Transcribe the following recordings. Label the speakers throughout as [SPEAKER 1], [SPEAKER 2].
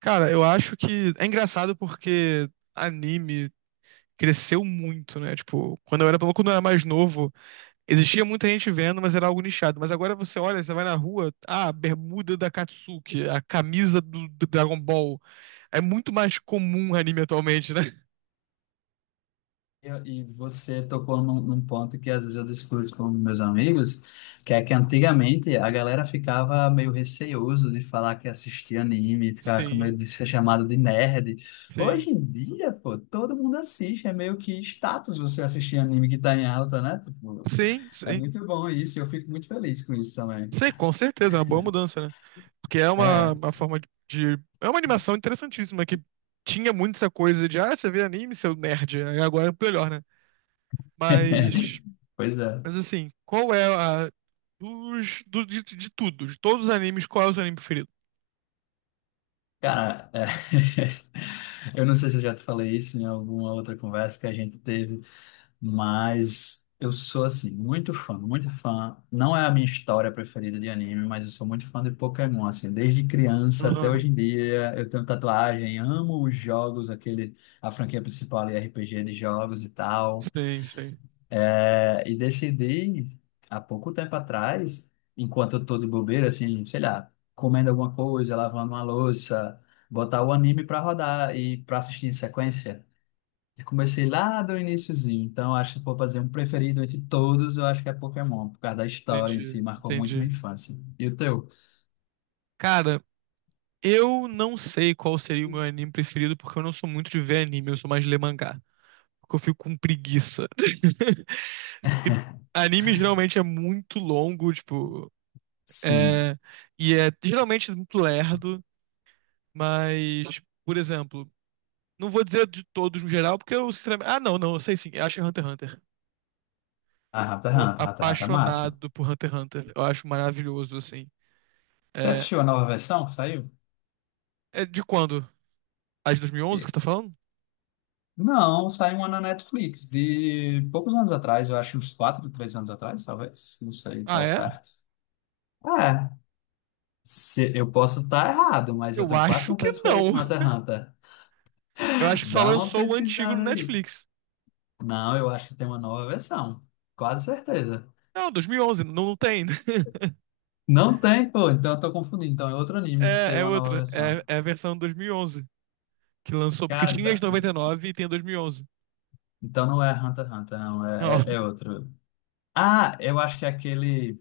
[SPEAKER 1] Cara, eu acho que é engraçado porque anime cresceu muito, né? Tipo, quando eu era mais novo, existia muita gente vendo, mas era algo nichado. Mas agora você olha, você vai na rua, ah, a bermuda da Katsuki, a camisa do Dragon Ball. É muito mais comum anime atualmente, né?
[SPEAKER 2] E e você tocou num ponto que às vezes eu discuto com meus amigos, que é que antigamente a galera ficava meio receoso de falar que assistia anime, ficava com
[SPEAKER 1] Sim,
[SPEAKER 2] medo de ser chamado de nerd.
[SPEAKER 1] sim.
[SPEAKER 2] Hoje em dia, pô, todo mundo assiste, é meio que status você assistir anime que tá em alta, né? Tipo,
[SPEAKER 1] Sim,
[SPEAKER 2] é
[SPEAKER 1] sim.
[SPEAKER 2] muito bom isso, eu fico muito feliz com isso também.
[SPEAKER 1] Sim, com certeza, é uma boa mudança, né? Porque é uma,
[SPEAKER 2] É.
[SPEAKER 1] uma forma de. É uma animação interessantíssima que tinha muito essa coisa de, ah, você vê anime, seu nerd. Aí agora é melhor, né? Mas,
[SPEAKER 2] Pois é.
[SPEAKER 1] mas assim, qual é a. De tudo, de todos os animes, qual é o seu anime preferido?
[SPEAKER 2] Cara, é. Eu não sei se eu já te falei isso em alguma outra conversa que a gente teve, mas eu sou, assim, muito fã. Não é a minha história preferida de anime, mas eu sou muito fã de Pokémon, assim, desde criança até
[SPEAKER 1] Aham.
[SPEAKER 2] hoje em dia. Eu tenho tatuagem, amo os jogos, aquele, a franquia principal ali, RPG de jogos e tal.
[SPEAKER 1] Sim, sim.
[SPEAKER 2] É, e decidi, há pouco tempo atrás, enquanto eu tô de bobeira, assim, sei lá, comendo alguma coisa, lavando uma louça, botar o anime pra rodar e pra assistir em sequência. Comecei lá do iniciozinho, então acho que se for fazer um preferido entre todos, eu acho que é Pokémon, por causa da história em
[SPEAKER 1] Entendi,
[SPEAKER 2] si, marcou muito minha
[SPEAKER 1] entendi.
[SPEAKER 2] infância. E o teu?
[SPEAKER 1] Cara, eu não sei qual seria o meu anime preferido, porque eu não sou muito de ver anime, eu sou mais de ler mangá. Porque eu fico com preguiça. Porque anime geralmente é muito longo, tipo.
[SPEAKER 2] Sim.
[SPEAKER 1] É, e é geralmente muito lerdo, mas, por exemplo. Não vou dizer de todos no geral, porque eu sinceramente. Ah, não, não, eu sei sim. Eu acho Hunter x Hunter.
[SPEAKER 2] Ah,
[SPEAKER 1] Tô
[SPEAKER 2] Hunter x Hunter é massa.
[SPEAKER 1] apaixonado por Hunter x Hunter. Eu acho maravilhoso, assim.
[SPEAKER 2] Você
[SPEAKER 1] É,
[SPEAKER 2] assistiu a nova versão que saiu?
[SPEAKER 1] é de quando? A de 2011 que você
[SPEAKER 2] E-
[SPEAKER 1] tá falando?
[SPEAKER 2] Não, saiu uma na Netflix, de poucos anos atrás, eu acho uns 4, 3 anos atrás, talvez, não sei,
[SPEAKER 1] Ah,
[SPEAKER 2] tão
[SPEAKER 1] é?
[SPEAKER 2] certo. É, se, eu posso estar errado, mas eu
[SPEAKER 1] Eu
[SPEAKER 2] tenho quase
[SPEAKER 1] acho que
[SPEAKER 2] certeza que foi
[SPEAKER 1] não.
[SPEAKER 2] Hunter x Hunter.
[SPEAKER 1] Eu acho que só
[SPEAKER 2] Dá uma
[SPEAKER 1] lançou o antigo no
[SPEAKER 2] pesquisada aí.
[SPEAKER 1] Netflix.
[SPEAKER 2] Não, eu acho que tem uma nova versão, quase certeza.
[SPEAKER 1] Não, 2011, não, não tem.
[SPEAKER 2] Não tem, pô, então eu tô confundindo. Então é outro anime que teve
[SPEAKER 1] É, é
[SPEAKER 2] uma nova
[SPEAKER 1] outra.
[SPEAKER 2] versão.
[SPEAKER 1] É a versão 2011 que lançou, porque
[SPEAKER 2] Cara,
[SPEAKER 1] tinha as
[SPEAKER 2] então,
[SPEAKER 1] 99 e nove e tem a 2011.
[SPEAKER 2] então não é Hunter x Hunter, não,
[SPEAKER 1] Não,
[SPEAKER 2] é outro. Ah, eu acho que é aquele.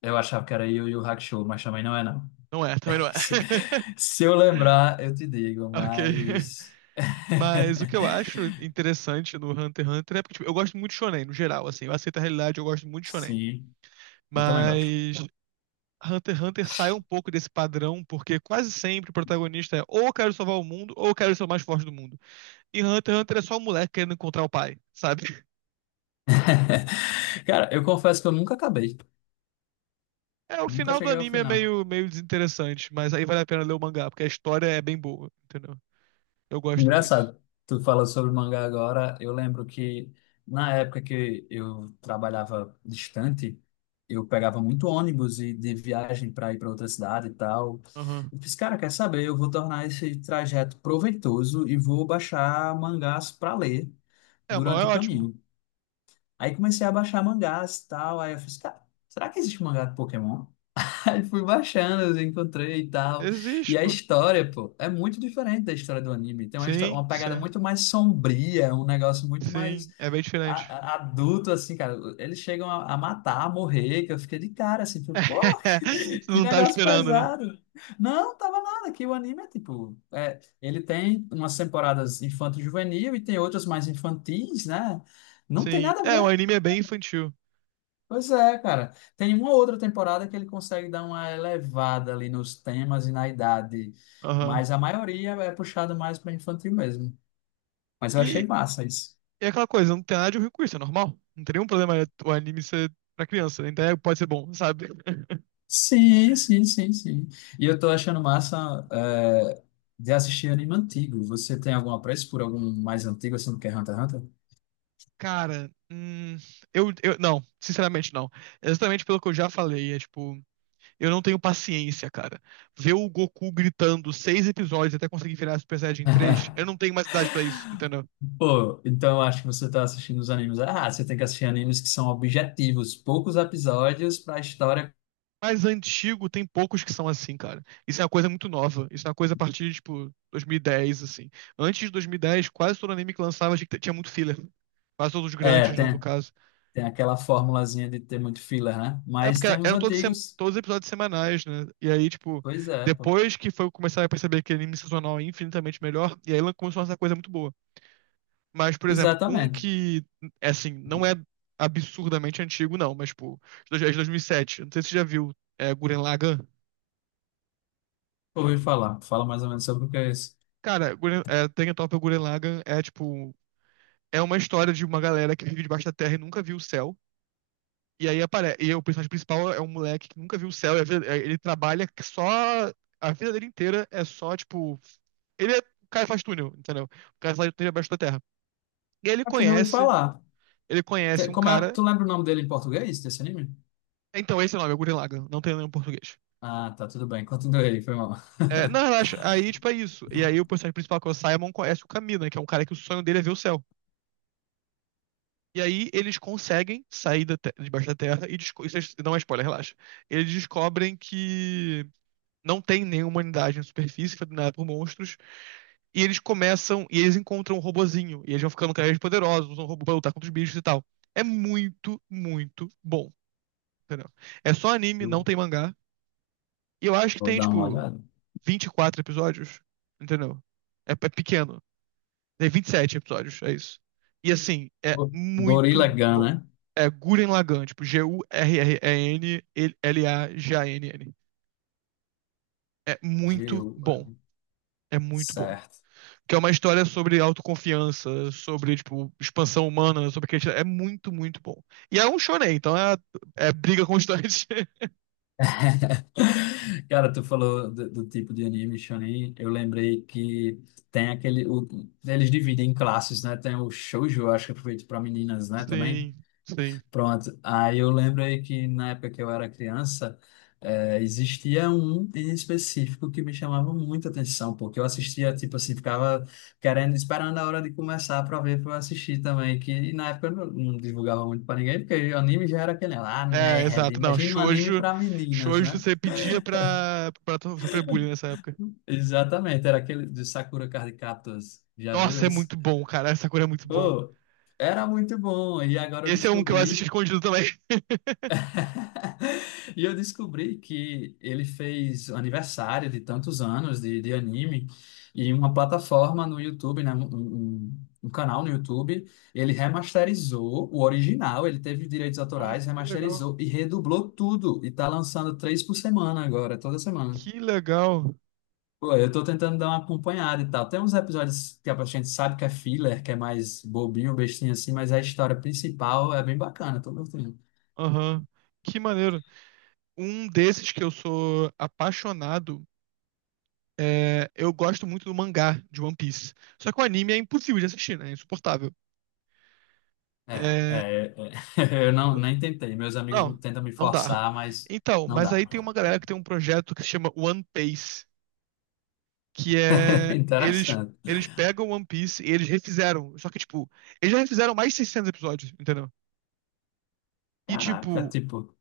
[SPEAKER 2] Eu achava que era Yu Yu Hakusho, mas também não é, não.
[SPEAKER 1] não é, também não é.
[SPEAKER 2] Se se eu lembrar, eu te digo,
[SPEAKER 1] Ok.
[SPEAKER 2] mas.
[SPEAKER 1] Mas o que eu acho interessante no Hunter x Hunter é porque, tipo, eu gosto muito de shonen, no geral, assim. Eu aceito a realidade, eu gosto muito de shonen.
[SPEAKER 2] Sim, eu também gosto.
[SPEAKER 1] Mas Hunter x Hunter sai um pouco desse padrão, porque quase sempre o protagonista é ou eu quero salvar o mundo, ou eu quero ser o mais forte do mundo. E Hunter x Hunter é só o moleque querendo encontrar o pai, sabe?
[SPEAKER 2] Cara, eu confesso que eu nunca acabei.
[SPEAKER 1] É, o
[SPEAKER 2] Nunca
[SPEAKER 1] final do
[SPEAKER 2] cheguei ao
[SPEAKER 1] anime é
[SPEAKER 2] final.
[SPEAKER 1] meio, meio desinteressante, mas aí vale a pena ler o mangá, porque a história é bem boa, entendeu? Eu gosto muito.
[SPEAKER 2] Engraçado, tu fala sobre mangá agora. Eu lembro que na época que eu trabalhava distante, eu pegava muito ônibus e de viagem para ir para outra cidade e tal.
[SPEAKER 1] Aham.
[SPEAKER 2] Eu fiz, cara, quer saber? Eu vou tornar esse trajeto proveitoso e vou baixar mangás para ler
[SPEAKER 1] É, mas
[SPEAKER 2] durante
[SPEAKER 1] é
[SPEAKER 2] o
[SPEAKER 1] ótimo.
[SPEAKER 2] caminho. Aí comecei a baixar mangás e tal. Aí eu fiz, cara, será que existe mangá de Pokémon? Aí fui baixando, eu encontrei e tal. E
[SPEAKER 1] Existe,
[SPEAKER 2] a
[SPEAKER 1] pô.
[SPEAKER 2] história, pô, é muito diferente da história do anime. Tem uma,
[SPEAKER 1] Sim,
[SPEAKER 2] uma pegada
[SPEAKER 1] sim,
[SPEAKER 2] muito mais sombria, um negócio muito mais
[SPEAKER 1] sim. É bem diferente.
[SPEAKER 2] adulto, assim, cara. Eles chegam a matar, a morrer, que eu fiquei de cara, assim, falei, pô, que
[SPEAKER 1] Não tava
[SPEAKER 2] negócio
[SPEAKER 1] esperando, né?
[SPEAKER 2] pesado. Não, tava nada, que o anime é tipo. É, ele tem umas temporadas infanto-juvenil e tem outras mais infantis, né? Não tem
[SPEAKER 1] Sim.
[SPEAKER 2] nada a
[SPEAKER 1] É, o
[SPEAKER 2] ver.
[SPEAKER 1] anime é bem infantil.
[SPEAKER 2] Pois é, cara. Tem uma outra temporada que ele consegue dar uma elevada ali nos temas e na idade,
[SPEAKER 1] Aham.
[SPEAKER 2] mas a maioria é puxada mais para infantil mesmo. Mas eu achei
[SPEAKER 1] E,
[SPEAKER 2] massa isso.
[SPEAKER 1] e é aquela coisa, não tem nada de ruim com isso, é normal. Não tem nenhum problema é, o anime ser pra criança, né? Então é, pode ser bom, sabe?
[SPEAKER 2] Sim, sim, sim, sim. E eu tô achando massa é, de assistir anime antigo. Você tem algum apreço por algum mais antigo, assim, do que Hunter x Hunter?
[SPEAKER 1] Cara, eu. Não, sinceramente não. É exatamente pelo que eu já falei. É tipo, eu não tenho paciência, cara. Ver o Goku gritando 6 episódios até conseguir virar Super Saiyajin 3, eu não tenho mais idade pra isso, entendeu?
[SPEAKER 2] Pô, então eu acho que você tá assistindo os animes. Ah, você tem que assistir animes que são objetivos, poucos episódios para a história.
[SPEAKER 1] Mais antigo tem poucos que são assim, cara. Isso é uma coisa muito nova. Isso é uma coisa a partir de, tipo, 2010, assim. Antes de 2010, quase todo anime que lançava tinha muito filler. Quase todos os
[SPEAKER 2] É,
[SPEAKER 1] grandes, né, no
[SPEAKER 2] tem.
[SPEAKER 1] caso.
[SPEAKER 2] Tem aquela formulazinha de ter muito filler, né?
[SPEAKER 1] É
[SPEAKER 2] Mas
[SPEAKER 1] porque
[SPEAKER 2] tem os
[SPEAKER 1] eram todos, sem-
[SPEAKER 2] antigos.
[SPEAKER 1] todos episódios semanais, né? E aí, tipo,
[SPEAKER 2] Pois é, pô.
[SPEAKER 1] depois que foi começar a perceber que anime sazonal é infinitamente melhor, e aí ela começou a fazer coisa muito boa. Mas, por exemplo, um
[SPEAKER 2] Exatamente.
[SPEAKER 1] que, é assim, não é absurdamente antigo, não, mas, tipo, de dois- é de 2007. Não sei se você já viu, é Gurren Lagann.
[SPEAKER 2] Ouvi falar. Fala mais ou menos sobre o que é isso.
[SPEAKER 1] Cara, Gurren- é, Danganronpa Gurren Lagann é tipo. É uma história de uma galera que vive debaixo da terra e nunca viu o céu. E aí aparece. E o personagem principal é um moleque que nunca viu o céu. E a vida- é, ele trabalha que só. A vida dele inteira é só, tipo. Ele é. O cara faz túnel, entendeu? O cara faz túnel abaixo da terra. E aí ele
[SPEAKER 2] Acho que não ouvi
[SPEAKER 1] conhece.
[SPEAKER 2] falar.
[SPEAKER 1] Ele conhece um
[SPEAKER 2] Como é...
[SPEAKER 1] cara.
[SPEAKER 2] Tu lembra o nome dele em português, desse anime?
[SPEAKER 1] Então, esse é o nome, é Gurren Lagann. Não tem nenhum português.
[SPEAKER 2] Ah, tá, tudo bem. Continua aí, foi mal.
[SPEAKER 1] É, não, relaxa. Aí, tipo, é isso. E aí o personagem principal, que é o Simon, conhece o Camina, que é um cara que o sonho dele é ver o céu. E aí eles conseguem sair da te- debaixo da terra e desco- isso é- não é spoiler, relaxa. Eles descobrem que não tem nenhuma humanidade na superfície, foi dominada por monstros, e eles começam e eles encontram um robozinho, e eles vão ficando cada vez poderosos, usam o robô pra lutar contra os bichos e tal. É muito, muito bom, entendeu? É só anime, não
[SPEAKER 2] Eu
[SPEAKER 1] tem mangá. E eu acho que
[SPEAKER 2] vou
[SPEAKER 1] tem
[SPEAKER 2] dar uma
[SPEAKER 1] tipo
[SPEAKER 2] olhada.
[SPEAKER 1] 24 episódios, entendeu? É, é pequeno. Tem 27 episódios, é isso. E assim, é
[SPEAKER 2] Go- Gorilla
[SPEAKER 1] muito
[SPEAKER 2] Gun,
[SPEAKER 1] bom.
[SPEAKER 2] né?
[SPEAKER 1] É Gurren Lagann, tipo G-U-R-R-E-N-L-A-G-A-N-N. É muito
[SPEAKER 2] G-U-R.
[SPEAKER 1] bom. É muito bom.
[SPEAKER 2] Certo.
[SPEAKER 1] Que é uma história sobre autoconfiança, sobre, tipo, expansão humana, sobre que é muito, muito bom. E é um shonen, então é, é briga constante.
[SPEAKER 2] Cara, tu falou do tipo de anime shonen, eu lembrei que tem aquele, eles dividem em classes, né? Tem o shoujo, eu acho que é feito para meninas, né, também.
[SPEAKER 1] Sim, sim.
[SPEAKER 2] Pronto. Aí eu lembrei que na época que eu era criança, existia um em específico que me chamava muita atenção, porque eu assistia, tipo assim, ficava querendo, esperando a hora de começar para ver, para eu assistir também, que na época eu não divulgava muito para ninguém, porque o anime já era aquele lá,
[SPEAKER 1] É,
[SPEAKER 2] nerd,
[SPEAKER 1] exato. Não,
[SPEAKER 2] imagina um anime
[SPEAKER 1] shoujo,
[SPEAKER 2] para meninas,
[SPEAKER 1] shoujo
[SPEAKER 2] né?
[SPEAKER 1] você pedia pra, pra to- sofrer bullying nessa época.
[SPEAKER 2] Exatamente, era aquele de Sakura Card Captors. Já viu
[SPEAKER 1] Nossa, é
[SPEAKER 2] esse?
[SPEAKER 1] muito bom, cara. Essa cor é muito bom.
[SPEAKER 2] Pô, era muito bom. E agora eu
[SPEAKER 1] Esse é um que eu assisti
[SPEAKER 2] descobri.
[SPEAKER 1] escondido também.
[SPEAKER 2] E eu descobri que ele fez o aniversário de tantos anos de anime e uma plataforma no YouTube, né? Um canal no YouTube, ele remasterizou o original, ele teve direitos
[SPEAKER 1] Nossa,
[SPEAKER 2] autorais,
[SPEAKER 1] que legal.
[SPEAKER 2] remasterizou e redublou tudo. E tá lançando três por semana agora, toda semana.
[SPEAKER 1] Que legal.
[SPEAKER 2] Pô, eu tô tentando dar uma acompanhada e tal. Tem uns episódios que a gente sabe que é filler, que é mais bobinho, bestinho assim, mas a história principal é bem bacana, tô gostando.
[SPEAKER 1] Aham. Que maneiro. Um desses que eu sou apaixonado é. Eu gosto muito do mangá de One Piece. Só que o anime é impossível de assistir, né? É insuportável.
[SPEAKER 2] É,
[SPEAKER 1] É...
[SPEAKER 2] é, é. Eu não,
[SPEAKER 1] n-
[SPEAKER 2] nem tentei. Meus amigos
[SPEAKER 1] Não,
[SPEAKER 2] tentam me
[SPEAKER 1] não dá.
[SPEAKER 2] forçar, mas
[SPEAKER 1] Então,
[SPEAKER 2] não
[SPEAKER 1] mas aí tem
[SPEAKER 2] dá.
[SPEAKER 1] uma galera que tem um projeto que se chama One Piece. Que é eles
[SPEAKER 2] Interessante.
[SPEAKER 1] eles pegam One Piece e eles refizeram, só que tipo, eles já refizeram mais de 600 episódios, entendeu? E
[SPEAKER 2] Caraca,
[SPEAKER 1] tipo,
[SPEAKER 2] tipo.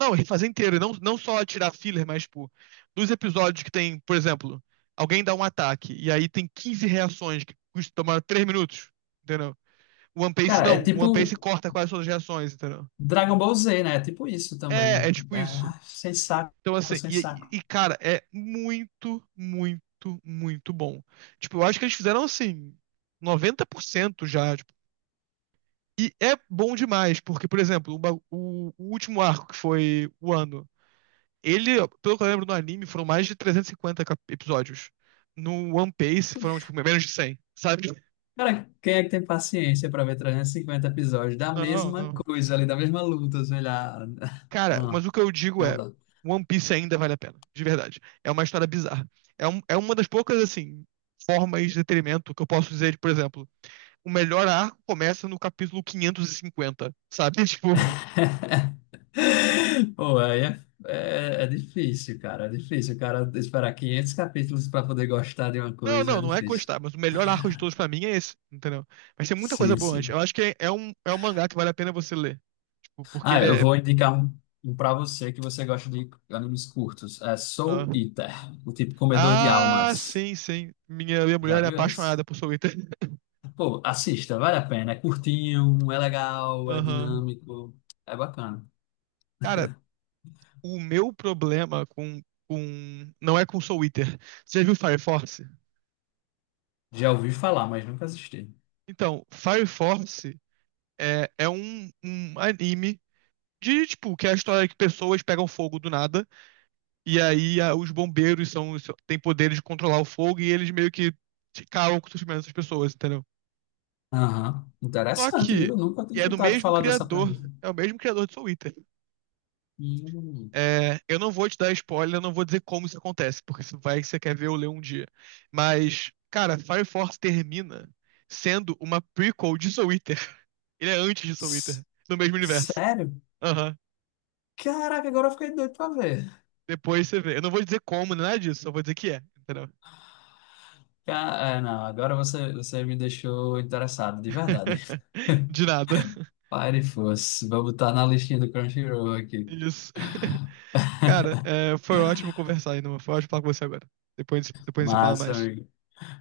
[SPEAKER 1] não, refazer inteiro, não não só tirar filler, mas tipo, dos episódios que tem, por exemplo, alguém dá um ataque e aí tem 15 reações que custam tomar 3 minutos, entendeu? O One Piece
[SPEAKER 2] Cara, é
[SPEAKER 1] não, o One Piece
[SPEAKER 2] tipo
[SPEAKER 1] corta quase todas as reações, entendeu?
[SPEAKER 2] Dragon Ball Z, né? É tipo isso
[SPEAKER 1] É, é
[SPEAKER 2] também.
[SPEAKER 1] tipo isso.
[SPEAKER 2] É, sem saco,
[SPEAKER 1] Então, assim,
[SPEAKER 2] sem saco.
[SPEAKER 1] e, cara, é muito, muito, muito bom. Tipo, eu acho que eles fizeram, assim, 90% já, E é bom demais, porque, por exemplo, o último arco, que foi o ano, ele, pelo que eu lembro no anime, foram mais de 350 cap- episódios. No One Piece foram, tipo, menos de cem, sabe?
[SPEAKER 2] Cara, quem é que tem paciência para ver 350 episódios da
[SPEAKER 1] Não,
[SPEAKER 2] mesma
[SPEAKER 1] não.
[SPEAKER 2] coisa ali, da mesma luta, sei lá.
[SPEAKER 1] Cara,
[SPEAKER 2] Não,
[SPEAKER 1] mas o que eu digo é,
[SPEAKER 2] não dá.
[SPEAKER 1] One Piece ainda vale a pena, de verdade. É uma história bizarra. É, um- é uma das poucas, assim, formas de detrimento que eu posso dizer, de, por exemplo, o melhor arco começa no capítulo 550, sabe? Tipo...
[SPEAKER 2] Pô, aí é, é difícil, cara. É difícil, cara, esperar 500 capítulos para poder gostar de uma
[SPEAKER 1] Não,
[SPEAKER 2] coisa
[SPEAKER 1] não,
[SPEAKER 2] é
[SPEAKER 1] não é
[SPEAKER 2] difícil.
[SPEAKER 1] gostar, mas o melhor arco de todos pra mim é esse, entendeu? Mas tem muita coisa
[SPEAKER 2] Sim,
[SPEAKER 1] boa antes. Eu
[SPEAKER 2] sim.
[SPEAKER 1] acho que é, é um mangá que vale a pena você ler. Tipo, porque
[SPEAKER 2] Ah,
[SPEAKER 1] ele
[SPEAKER 2] eu
[SPEAKER 1] é.
[SPEAKER 2] vou indicar um para você que você gosta de animes curtos. É
[SPEAKER 1] Ah,
[SPEAKER 2] Soul Eater, o tipo comedor de
[SPEAKER 1] ah,
[SPEAKER 2] almas.
[SPEAKER 1] sim, sim. Minha
[SPEAKER 2] Já
[SPEAKER 1] mulher é
[SPEAKER 2] viu esse?
[SPEAKER 1] apaixonada por Soul Eater.
[SPEAKER 2] Pô, assista, vale a pena. É curtinho, é legal, é
[SPEAKER 1] Aham.
[SPEAKER 2] dinâmico, é bacana.
[SPEAKER 1] Cara, o meu problema com. Não é com Soul Eater. Você já viu Fire Force?
[SPEAKER 2] Já ouvi falar, mas nunca assisti.
[SPEAKER 1] Então, Fire Force é, é um anime de, tipo, que é a história que pessoas pegam fogo do nada. E aí a- os bombeiros são, são- têm poderes de controlar o fogo e eles meio que ficaram com o sofrimento dessas pessoas, entendeu?
[SPEAKER 2] Aham,
[SPEAKER 1] Só
[SPEAKER 2] interessante,
[SPEAKER 1] que
[SPEAKER 2] viu? Nunca tinha
[SPEAKER 1] e é do
[SPEAKER 2] escutado
[SPEAKER 1] mesmo
[SPEAKER 2] falar dessa
[SPEAKER 1] criador,
[SPEAKER 2] premissa.
[SPEAKER 1] é o mesmo criador de Soul Eater.
[SPEAKER 2] Hum.
[SPEAKER 1] É, eu não vou te dar spoiler, eu não vou dizer como isso acontece, porque isso vai que você quer ver ou ler um dia. Mas, cara, Fire Force termina sendo uma prequel de Soul Eater. Ele é antes de Soul Eater,
[SPEAKER 2] S-
[SPEAKER 1] no mesmo universo.
[SPEAKER 2] Sério?
[SPEAKER 1] Aham.
[SPEAKER 2] Caraca, agora eu fiquei doido pra ver.
[SPEAKER 1] Depois você vê. Eu não vou dizer como, nem nada disso, só vou dizer que é, entendeu?
[SPEAKER 2] É, não, agora você, você me deixou interessado, de verdade.
[SPEAKER 1] De nada.
[SPEAKER 2] Pare fosse. Vou botar na listinha do Crunchyroll aqui.
[SPEAKER 1] Isso. Cara, é, foi ótimo conversar, ainda. Foi ótimo falar com você agora. Depois, depois você fala
[SPEAKER 2] Massa,
[SPEAKER 1] mais.
[SPEAKER 2] amigo.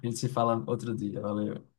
[SPEAKER 2] A gente se fala outro dia. Valeu.